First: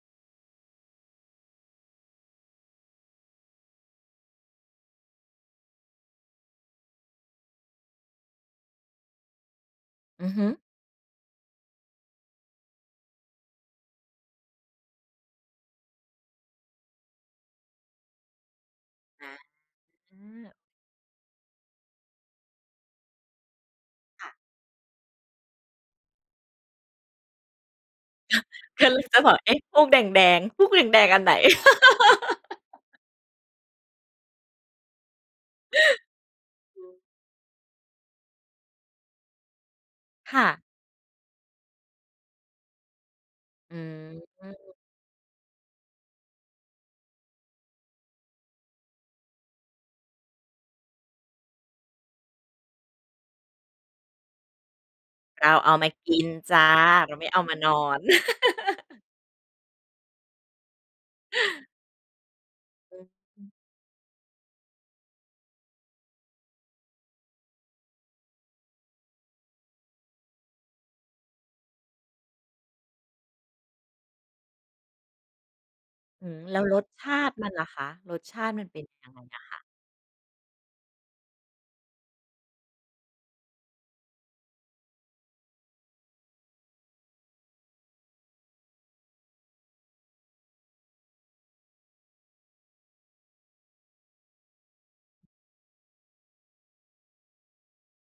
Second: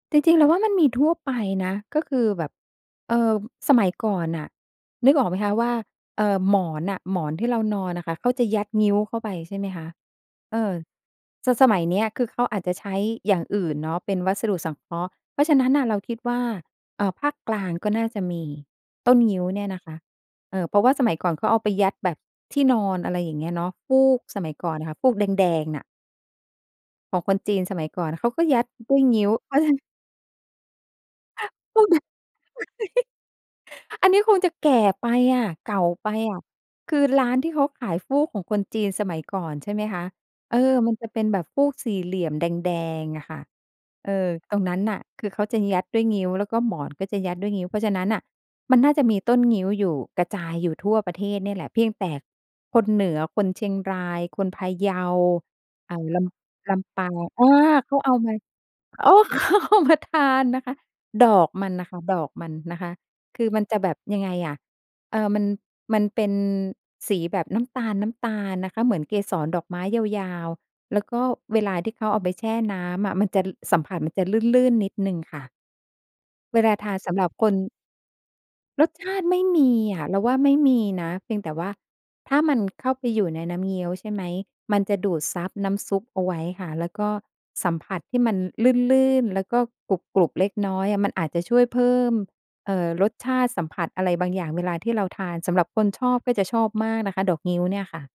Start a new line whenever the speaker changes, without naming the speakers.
จริง ๆ เราว่ามันมีทั่วไปนะ ก็คือแบบ เอ่อ สมัยก่อนน่ะ นึกออกไหมคะว่า เอ่อ หมอนน่ะ หมอนที่เรานอนอะค่ะ เขาจะยัดงิ้วเข้าไป ใช่ไหมคะ
อือฮึ
เออ ส สมัยเนี้ย คือเขาอาจจะใช้อย่างอื่นเนาะ เป็นวัสดุสังเคราะห์ เพราะฉะนั้นน่ะ เราคิดว่า เอ่อ ภาคกลางก็น่าจะมี ต้น
อา
งิ้วเนี่ยนะคะ
อือ
เอ่อ เพราะว่าสมัยก่อนเขาเอาไปยัดแบบที่นอน อะไรอย่างเงี้ยเนาะ ฟูก
ค่ะ
สมัยก่อนน่ะค่ะ ฟูกแดง ๆ น่ะ ของคนจีนสมัยก่อนอะ เขาก็ยัด อ
ก
ด้
ำล
ว
ั
ย
งจ
ง
ะ
ิ
บ
้ว
อก เอ๊ะ! ฟูกแดง ๆ ฟูกแดง ๆ อันไหน?
ฟู่แดง อันนี้คงจะแก่ไปอะ เก่าไปอะ คือร้านที่เขาขายฟูกของคนจีนสมัยก่อน ใช่ไหมคะ
ค่
เอ
ะ
อ มันจะเป็นแบบฟูกสี่เหลี่ยมแดง ๆ อะค่ะ
อื
เออ ตรง
ม
นั้นน่ะ คือเขาจะยัดด้วยงิ้ว แล้วก็หมอนก็จะยัดด้วยงิ้ว เพราะฉะนั้นน่ะมันน่าจะมีต้นงิ้วอยู่ กระจายอยู่ทั่วประเทศเนี่ยแหละ เพียงแต่คนเหนือ คนเชียงราย คนพะเยา
เราเอามา
อ่า
กิ
ล
นจ้ะ
ำ ลำปา
เรา
ง
ไม่เอา
อา
มานอ
เขา
น
เอามา อ๋อ เขามาทาน นะคะ ดอกมันน่ะค่ะ ดอกมันนะคะ
อือฮ
คือ
ึ
มันจะแบบ ยังไงอะ เอ่อ มัน มันเป็นสีแบบน้ำตาล ๆ นะคะ เหมือนเกสรดอกไม้ยาว ๆ แล้วก็เวลาที่เขาเอาไปแช่น้ำอะ มันจะ ล สัมผัสมันจะลื่น ๆ นิดหนึ่งค่ะ
อืม แล
เว
้ว
ลา
ร
ท
ส
า
ช
ส
า
ำหรั
ต
บ
ิม
ค
ัน
น
ล่ะคะ รสชาติมันเป็
ร
น
ส
ย
ช
ัง
า
ไง
ติไม
อ
่
ะค
ม
ะ?
ีอะ เราว่าไม่มีนะ เพียงแต่ว่า ถ้ามันเข้าไปอยู่ในน้ำเงี้ยว ใช่ไหม มันจะดูดซับน้ำซุปเอาไว้ค่ะ แล้วก็สัมผัสที่มันลื่น ๆ แล้วก็กรุบ ๆ เล็กน้อยอะ มันอาจจะช่วยเพิ่ม เอ่อ รสชาติ สัมผัสอะไรบางอย่าง เวลาที่เราทาน สำหรับคนชอบก็จะชอบมากนะคะ ดอกงิ้วเนี่ยค่ะ